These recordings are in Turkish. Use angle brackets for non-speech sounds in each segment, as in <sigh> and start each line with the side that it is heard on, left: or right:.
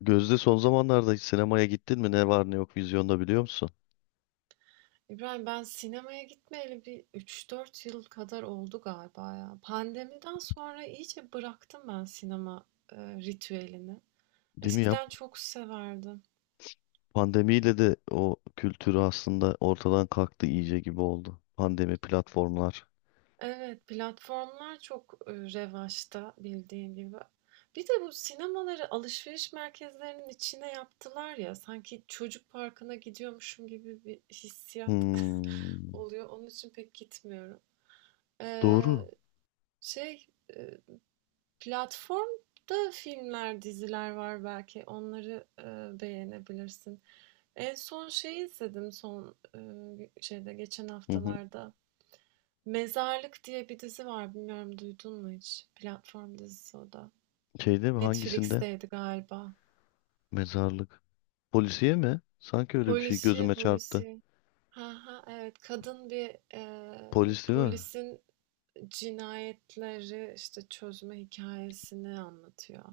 left: Gözde, son zamanlarda hiç sinemaya gittin mi? Ne var ne yok vizyonda biliyor musun?
right: İbrahim ben sinemaya gitmeyeli bir üç dört yıl kadar oldu galiba ya. Pandemiden sonra iyice bıraktım ben sinema ritüelini.
left: Değil mi ya?
right: Eskiden çok severdim.
left: Pandemiyle de o kültürü aslında ortadan kalktı iyice gibi oldu. Pandemi platformlar.
right: Evet, platformlar çok revaçta bildiğin gibi. Bir de bu sinemaları alışveriş merkezlerinin içine yaptılar ya. Sanki çocuk parkına gidiyormuşum gibi bir hissiyat <laughs>
left: Hmm,
right: oluyor. Onun için pek gitmiyorum. Ee,
left: doğru.
right: şey, e, Platformda filmler, diziler var belki. Onları, beğenebilirsin. En son şey izledim şeyde geçen
left: Hı hı.
right: haftalarda. Mezarlık diye bir dizi var. Bilmiyorum duydun mu hiç? Platform dizisi o da.
left: Şeyde mi? Hangisinde?
right: Netflix'teydi galiba.
left: Mezarlık. Polisiye mi? Sanki öyle bir şey
right: Polisiye,
left: gözüme çarptı.
right: polisiye. Ha ha evet. Kadın bir
left: Polis değil mi?
right: polisin cinayetleri işte çözme hikayesini anlatıyor.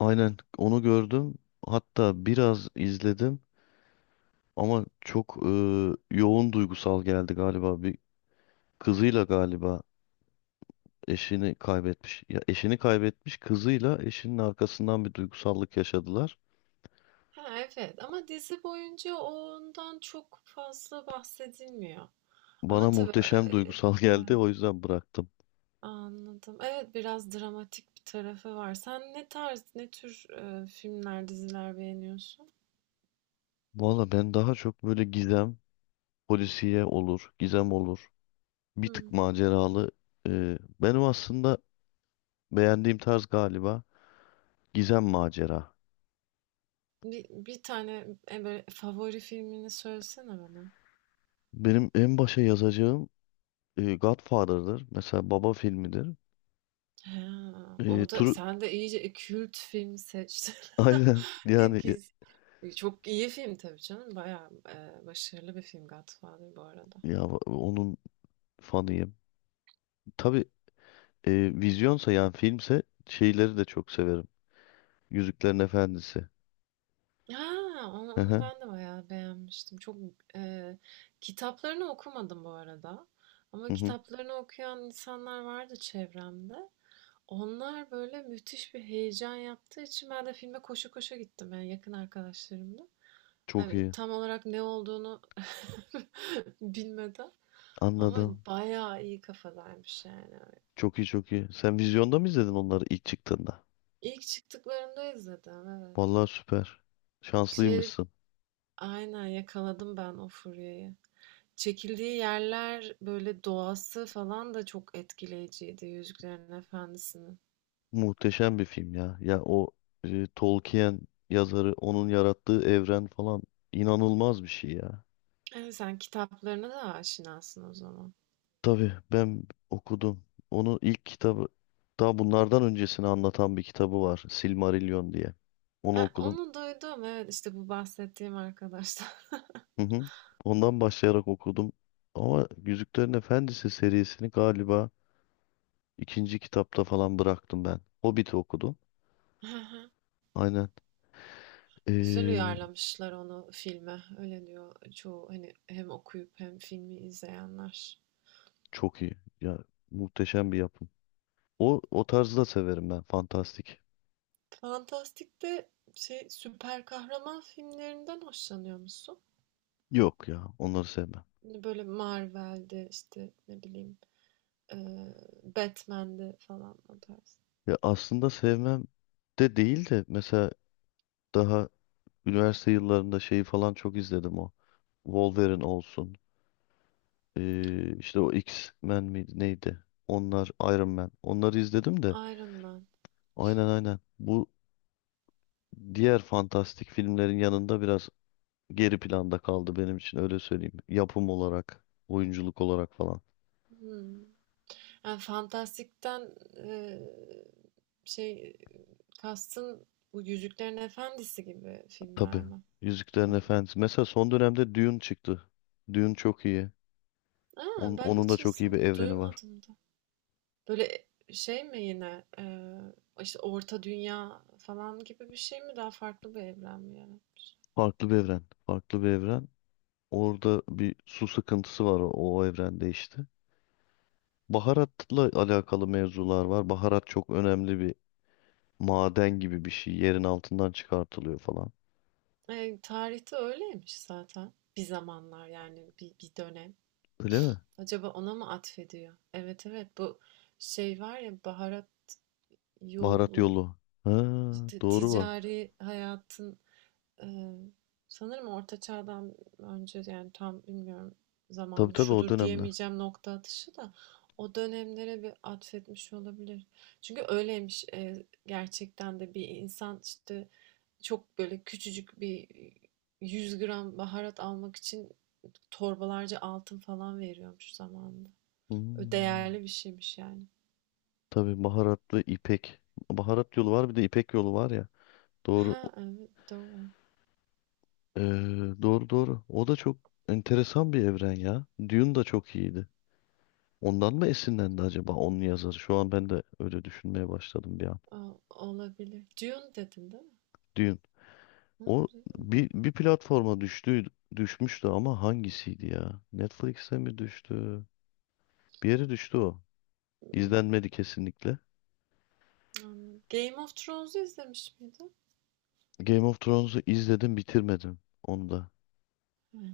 left: Aynen onu gördüm. Hatta biraz izledim ama çok yoğun duygusal geldi galiba. Bir kızıyla galiba eşini kaybetmiş. Ya eşini kaybetmiş, kızıyla eşinin arkasından bir duygusallık yaşadılar.
right: Ha, evet ama dizi boyunca ondan çok fazla bahsedilmiyor.
left: Bana
right: Ama tabii
left: muhteşem duygusal <laughs>
right: e, e,
left: geldi, o yüzden bıraktım.
right: anladım. Evet biraz dramatik bir tarafı var. Sen ne tarz, ne tür filmler, diziler beğeniyorsun?
left: Valla ben daha çok böyle gizem, polisiye olur, gizem olur. Bir
right: Hmm.
left: tık maceralı. Benim aslında beğendiğim tarz galiba gizem macera.
right: Bir tane böyle favori filmini söylesene bana.
left: Benim en başa yazacağım Godfather'dır. Mesela Baba filmidir.
right: Ha, o
left: E,
right: da
left: Tru-
right: sen de iyice kült film seçtin.
left: <laughs>
right: <laughs>
left: Aynen
right: Ne
left: yani ya,
right: güzel. Çok iyi film tabii canım. Bayağı başarılı bir film Godfather bu arada.
left: ya onun fanıyım. Tabii. E, Vizyonsa yani filmse şeyleri de çok severim. Yüzüklerin Efendisi.
right: Ha, onu
left: Hı
right: onu
left: hı,
right: ben de bayağı beğenmiştim. Çok eee, kitaplarını okumadım bu arada. Ama
left: hı hı.
right: kitaplarını okuyan insanlar vardı çevremde. Onlar böyle müthiş bir heyecan yaptığı için ben de filme koşu koşu gittim yani yakın arkadaşlarımla.
left: Çok
right: Yani
left: iyi.
right: tam olarak ne olduğunu <laughs> bilmeden ama
left: Anladım.
right: bayağı iyi kafadaymış yani.
left: Çok iyi, çok iyi. Sen vizyonda mı izledin onları ilk çıktığında?
right: İlk çıktıklarında izledim evet.
left: Vallahi süper.
right: Şey
left: Şanslıymışsın.
right: aynen yakaladım ben o furyayı. Çekildiği yerler, böyle, doğası falan da çok etkileyiciydi Yüzüklerin Efendisi'nin.
left: Muhteşem bir film ya. Ya o Tolkien yazarı, onun yarattığı evren falan inanılmaz bir şey ya.
right: Evet, sen kitaplarına da aşinasın o zaman.
left: Tabii ben okudum. Onun ilk kitabı, daha bunlardan öncesini anlatan bir kitabı var. Silmarillion diye. Onu
right: Ha,
left: okudum.
right: onu duydum. Evet, işte bu bahsettiğim arkadaşlar.
left: Hı hı. Ondan başlayarak okudum. Ama Yüzüklerin Efendisi serisini galiba ikinci kitapta falan bıraktım ben. Hobbit'i okudum.
right: <laughs> Hı hı.
left: Aynen.
right: Güzel
left: Ee,
right: uyarlamışlar onu filme. Öyle diyor çoğu hani hem okuyup hem filmi izleyenler.
left: çok iyi. Ya muhteşem bir yapım. O tarzı da severim ben. Fantastik.
right: Fantastik'te şey süper kahraman filmlerinden hoşlanıyor musun?
left: Yok ya, onları sevmem.
right: Hani Böyle Marvel'de işte ne bileyim eee Batman'de falan o tarz.
left: Ya aslında sevmem de değil de, mesela daha üniversite yıllarında şeyi falan çok izledim o. Wolverine olsun. İşte o X-Men miydi neydi? Onlar Iron Man. Onları izledim de
right: Iron Man.
left: aynen aynen. Bu diğer fantastik filmlerin yanında biraz geri planda kaldı benim için, öyle söyleyeyim. Yapım olarak, oyunculuk olarak falan.
right: Hımm. Yani fantastikten, şey, kastın bu Yüzüklerin Efendisi gibi filmler
left: Tabii.
right: mi?
left: Yüzüklerin
right: Ha.
left: Efendisi. Mesela son dönemde Dune çıktı. Dune çok iyi.
right: Aa
left: Onun,
right: Ben
left: onun da
right: hiç
left: çok iyi bir
right: isim
left: evreni var.
right: duymadım da. Böyle şey mi yine, işte, Orta Dünya falan gibi bir şey mi? Daha farklı bir evren mi yani?
left: Farklı bir evren. Farklı bir evren. Orada bir su sıkıntısı var o evrende işte. Baharatla alakalı mevzular var. Baharat çok önemli bir maden gibi bir şey. Yerin altından çıkartılıyor falan.
right: Tarihte öyleymiş zaten bir zamanlar yani bir dönem.
left: Öyle mi?
right: Acaba ona mı atfediyor? Evet, evet bu şey var ya baharat
left: Baharat
right: yolu
left: yolu. Ha,
right: işte
left: doğru bak.
right: ticari hayatın e, sanırım orta çağdan önce yani tam bilmiyorum
left: Tabii
right: zamanı
left: tabii, o
right: şudur
left: dönemler.
right: diyemeyeceğim nokta atışı da o dönemlere bir atfetmiş olabilir. Çünkü öyleymiş gerçekten de bir insan işte çok böyle küçücük bir 100 gram baharat almak için torbalarca altın falan veriyormuş zamanında.
left: Hmm,
right: Değerli bir şeymiş yani.
left: tabii baharatlı ipek. Baharat yolu var, bir de ipek yolu var ya. Doğru.
right: Ha evet doğru.
left: Ee, doğru doğru. O da çok enteresan bir evren ya. Dune da çok iyiydi. Ondan mı esinlendi acaba onun yazarı? Şu an ben de öyle düşünmeye başladım bir an.
right: O- Olabilir. Dune dedin değil mi?
left: Dune.
right: Hı,
left: O
right: Dune.
left: bir platforma düştü, düşmüştü ama hangisiydi ya? Netflix'e mi düştü? Bir yere düştü o. İzlenmedi kesinlikle.
right: Game of Thrones'u izlemiş miydin?
left: Game of Thrones'u izledim, bitirmedim onu da.
right: Hıı.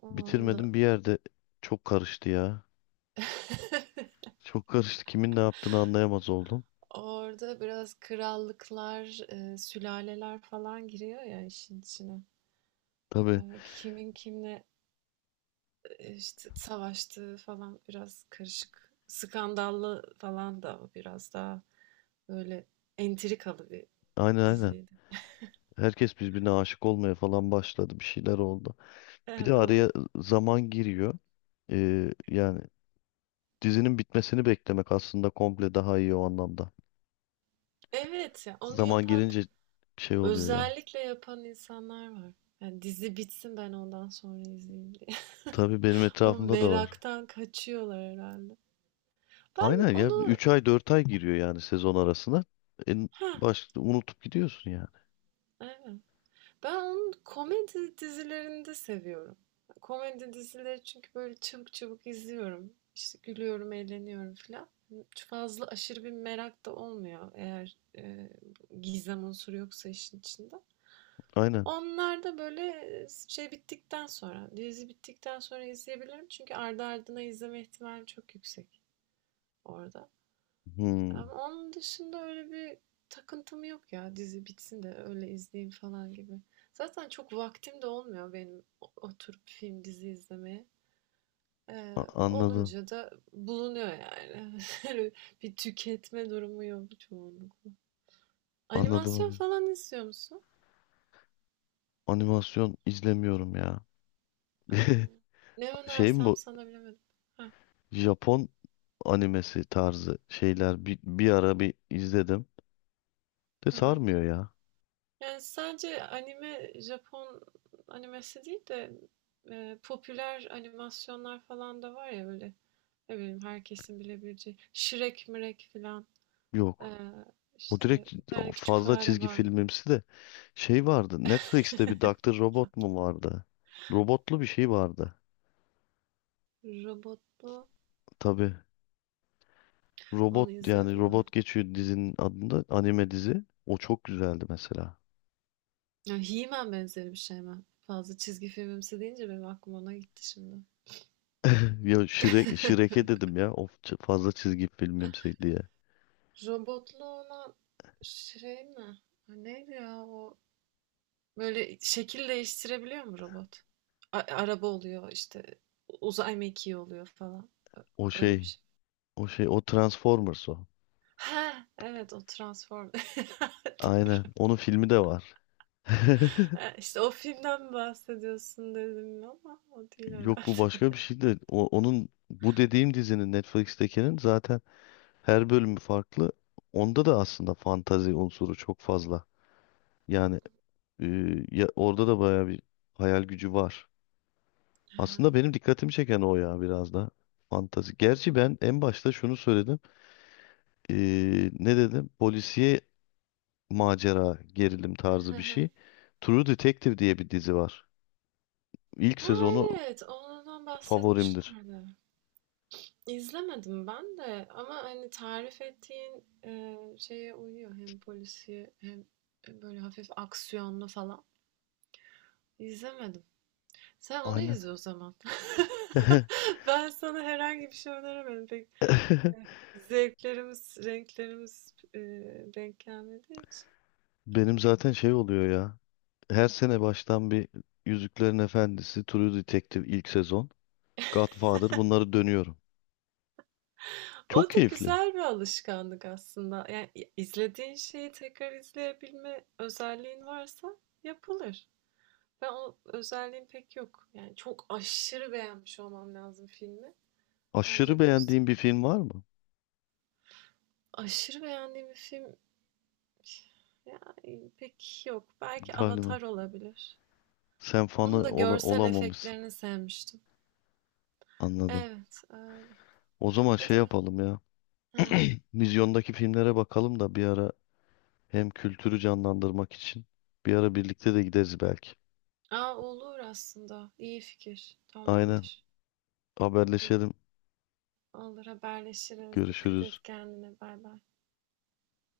right: Onda
left: Bitirmedim, bir yerde çok karıştı ya. Çok karıştı. Kimin ne yaptığını anlayamaz oldum.
right: orada biraz krallıklar, sülaleler falan giriyor ya işin içine.
left: Tabii
right: Kimin kimle, işte, savaştığı falan biraz karışık. Skandallı falan da biraz daha böyle entrikalı bir
left: aynen aynen.
right: diziydi.
left: Herkes birbirine aşık olmaya falan başladı. Bir şeyler oldu. Bir de
right: O
left: araya zaman giriyor. Yani dizinin bitmesini beklemek aslında komple daha iyi o anlamda.
right: Evet, ya onu
left: Zaman
right: yapan,
left: girince şey oluyor ya.
right: özellikle yapan insanlar var. Yani dizi bitsin ben ondan sonra izleyeyim.
left: Tabii benim
right: O
left: etrafımda da var.
right: meraktan kaçıyorlar herhalde. Ben
left: Aynen ya,
right: onu
left: 3 ay 4 ay giriyor yani sezon arasına. En
right: ha
left: baş unutup gidiyorsun yani.
right: evet. Ben onu komedi dizilerinde seviyorum. Komedi dizileri çünkü böyle çabuk çabuk izliyorum. İşte gülüyorum, eğleniyorum falan. Çok fazla aşırı bir merak da olmuyor eğer gizem unsuru yoksa işin içinde.
left: Aynen.
right: Onlar da böyle şey bittikten sonra, dizi bittikten sonra izleyebilirim. Çünkü ardı ardına izleme ihtimalim çok yüksek orada.
left: Hmm,
right: Ama onun dışında öyle bir takıntım yok ya. Dizi bitsin de öyle izleyeyim falan gibi. Zaten çok vaktim de olmuyor benim oturup film dizi izlemeye.
left: anladım.
right: Olunca da bulunuyor yani. <laughs> Öyle bir tüketme durumu yok çoğunlukla.
left: Anladım
right: Animasyon
left: onu.
right: falan izliyor musun?
left: Animasyon izlemiyorum ya.
right: Aa,
left: <laughs>
right: ne
left: Şey mi
right: önersem
left: bu?
right: sana bilemedim. Ha,
left: Japon animesi tarzı şeyler bir ara bir izledim. De
right: ha, ha.
left: sarmıyor ya.
right: Yani sadece anime, Japon animesi değil de popüler animasyonlar falan da var ya böyle. Ne bileyim herkesin bilebileceği. Şirek mirek filan. Ee,
left: Yok. O
right: işte
left: direkt
right: bir tane küçük
left: fazla
right: fare
left: çizgi
right: var.
left: filmimsi de şey vardı. Netflix'te bir
right: <laughs>
left: Dr. Robot mu vardı? Robotlu bir şey vardı.
right: Robotlu.
left: Tabii.
right: Onu
left: Robot, yani
right: izledin mi?
left: robot geçiyor dizinin adında, anime dizi. O çok güzeldi mesela.
right: Ya He-Man benzeri bir şey mi? Fazla çizgi filmimsi deyince benim aklım ona gitti şimdi.
left: <laughs> Ya Shrek,
right: <laughs>
left: Shrek'e dedim ya. Of fazla çizgi filmimsi diye.
right: Robotlu olan şey mi? Ha, neydi ya o? Böyle şekil değiştirebiliyor mu robot? Araba oluyor işte uzay mekiği oluyor falan. Ö-
left: O
right: Öyle bir
left: şey,
right: şey.
left: o Transformers o.
right: Ha, evet o Transform. <laughs>
left: Aynen.
right: Doğru.
left: Onun filmi de var. <laughs>
right: Ha, İşte o filmden bahsediyorsun dedim ama o değil
left: Yok bu
right: herhalde.
left: başka bir şey de. Onun bu dediğim dizinin, Netflix'tekinin, zaten her bölümü farklı. Onda da aslında fantazi unsuru çok fazla. Yani e, orada da bayağı bir hayal gücü var. Aslında benim dikkatimi çeken o ya biraz da. Fantazi. Gerçi ben en başta şunu söyledim. E, ne dedim? Polisiye, macera, gerilim tarzı bir
right: <laughs>
left: şey. True Detective diye bir dizi var. İlk
right: Ha
left: sezonu
right: evet, ondan
left: favorimdir.
right: bahsetmişlerdi. İzlemedim ben de ama hani tarif ettiğin şeye uyuyor hem polisiye hem böyle hafif aksiyonlu falan. İzlemedim. Sen onu
left: Aynen.
right: izle o zaman. <laughs>
left: <laughs>
right: Ben sana herhangi bir şey öneremedim. Pek zevklerimiz, renklerimiz denk gelmediği için.
left: Benim zaten şey oluyor ya. Her sene baştan bir Yüzüklerin Efendisi, True Detective ilk sezon, Godfather, bunları dönüyorum. Çok
right: O da
left: keyifli.
right: güzel bir alışkanlık aslında. Yani izlediğin şeyi tekrar izleyebilme özelliğin varsa yapılır. Ben o özelliğim pek yok. Yani çok aşırı beğenmiş olmam lazım filmi.
left: Aşırı
right: Ancak o
left: beğendiğin bir film var mı?
right: aşırı beğendiğim bir film yani pek yok. Belki
left: Galiba.
right: Avatar olabilir.
left: Sen
right: Onun
left: fanı
right: da görsel
left: olamamışsın.
right: efektlerini sevmiştim.
left: Anladım.
right: Evet, öyle.
left: O zaman şey
right: Hadi be.
left: yapalım ya.
right: Hı.
left: Vizyondaki filmlere bakalım da bir ara, hem kültürü canlandırmak için. Bir ara birlikte de gideriz belki.
right: Aa, olur aslında. İyi fikir.
left: Aynen.
right: Tamamdır.
left: Haberleşelim.
right: Olur haberleşiriz. Dikkat
left: Görüşürüz.
right: et kendine. Bay bay.